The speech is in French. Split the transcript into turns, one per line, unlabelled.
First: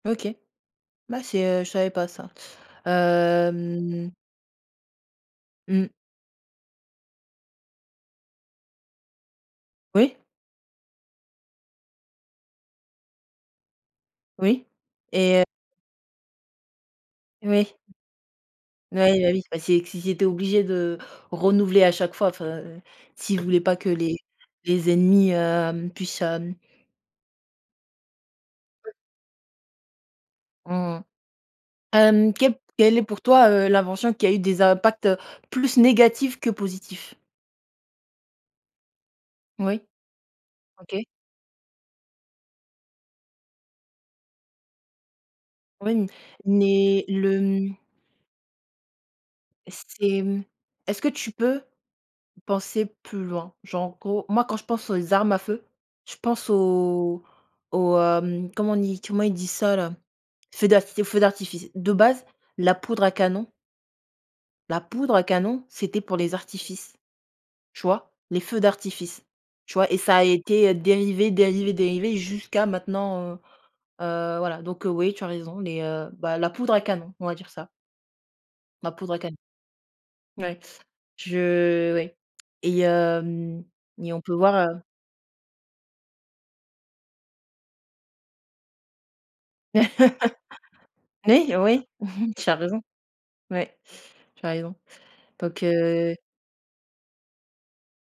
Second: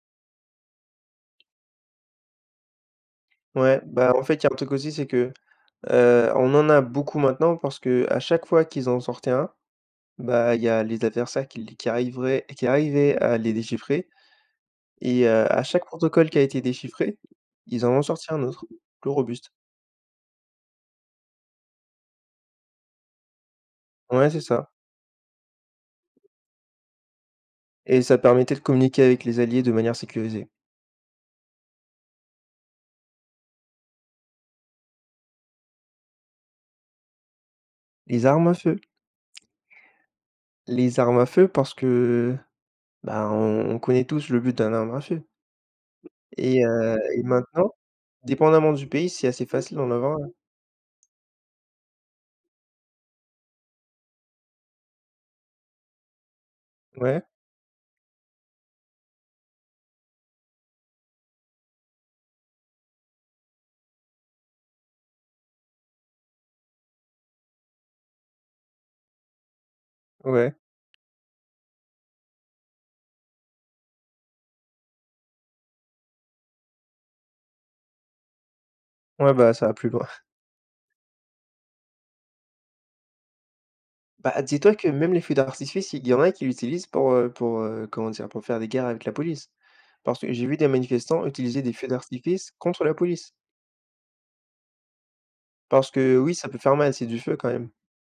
OK. Bah c'est, heu, je savais pas ça,
Ouais,
hem
bah, en fait, il y a un truc aussi c'est que,
Mmh.
heu, on en a beaucoup maintenant parce qu'à chaque fois qu'ils en sortaient un,
Oui.
bah, il y a les adversaires qui l qui arriveraient qui arrivaient à les déchiffrer.
Oui
Et
et heu
heu, à chaque protocole qui a été déchiffré,
Oui.
ils en ont sorti un autre plus
Oui, bah, oui,
robuste.
bah, c'est q s'ils étaient obligés de renouveler à chaque fois, enfin, s'ils voulaient pas que les
Ouais, c'est ça.
les ennemis, hem, puissent, hem
Et ça permettait de
Ouais.
communiquer avec les alliés de manière sécurisée.
Mmh. Hem, quelle quelle est pour toi, heu, l'invention qui a eu des impacts, heu, plus négatifs que positifs?
Les armes à feu.
Oui.
Les
OK.
armes à feu parce que, ben, on connaît tous le but d'un arme à feu.
Oui m
Et heu
mais
et
le,
maintenant
mmh
dépendamment du pays, c'est assez facile d'en avoir,
C'est,
hein.
mmh, est-ce que tu peux penser plus loin? Genre, en gros, moi quand je pense aux armes à feu, je pense
Ouais.
aux aux, hem, comment on dit? Comment ils disent ça là? Feux d'arf feux d'artifice. De base, la poudre à canon la poudre à canon, c'était pour les artifices, tu vois? Les feux d'artifice, tu vois et ça a
Ouais.
été, heu, dérivé, dérivé, dérivé jusqu'à maintenant, heu, heu, voilà, donc, heu, oui, tu as raison les, heu, bah, la poudre à canon, on va dire ça. La poudre à
Ouais,
canon.
bah, ça va plus loin.
Ouais, je oui et hem et on peut
Bah,
voir,
dis-toi
heu
que même les feux d'artifice, il y en a qui l'utilisent pour, heu, pour, heu, comment dire? Pour faire des guerres avec la police. Parce que j'ai vu des manifestants
Oui,
utiliser des
oui,
feux
tu
d'artifice
as raison.
contre la police.
Oui, tu as raison. Donc,
Parce
heu
que, oui, ça peut faire mal et c'est du feu quand même.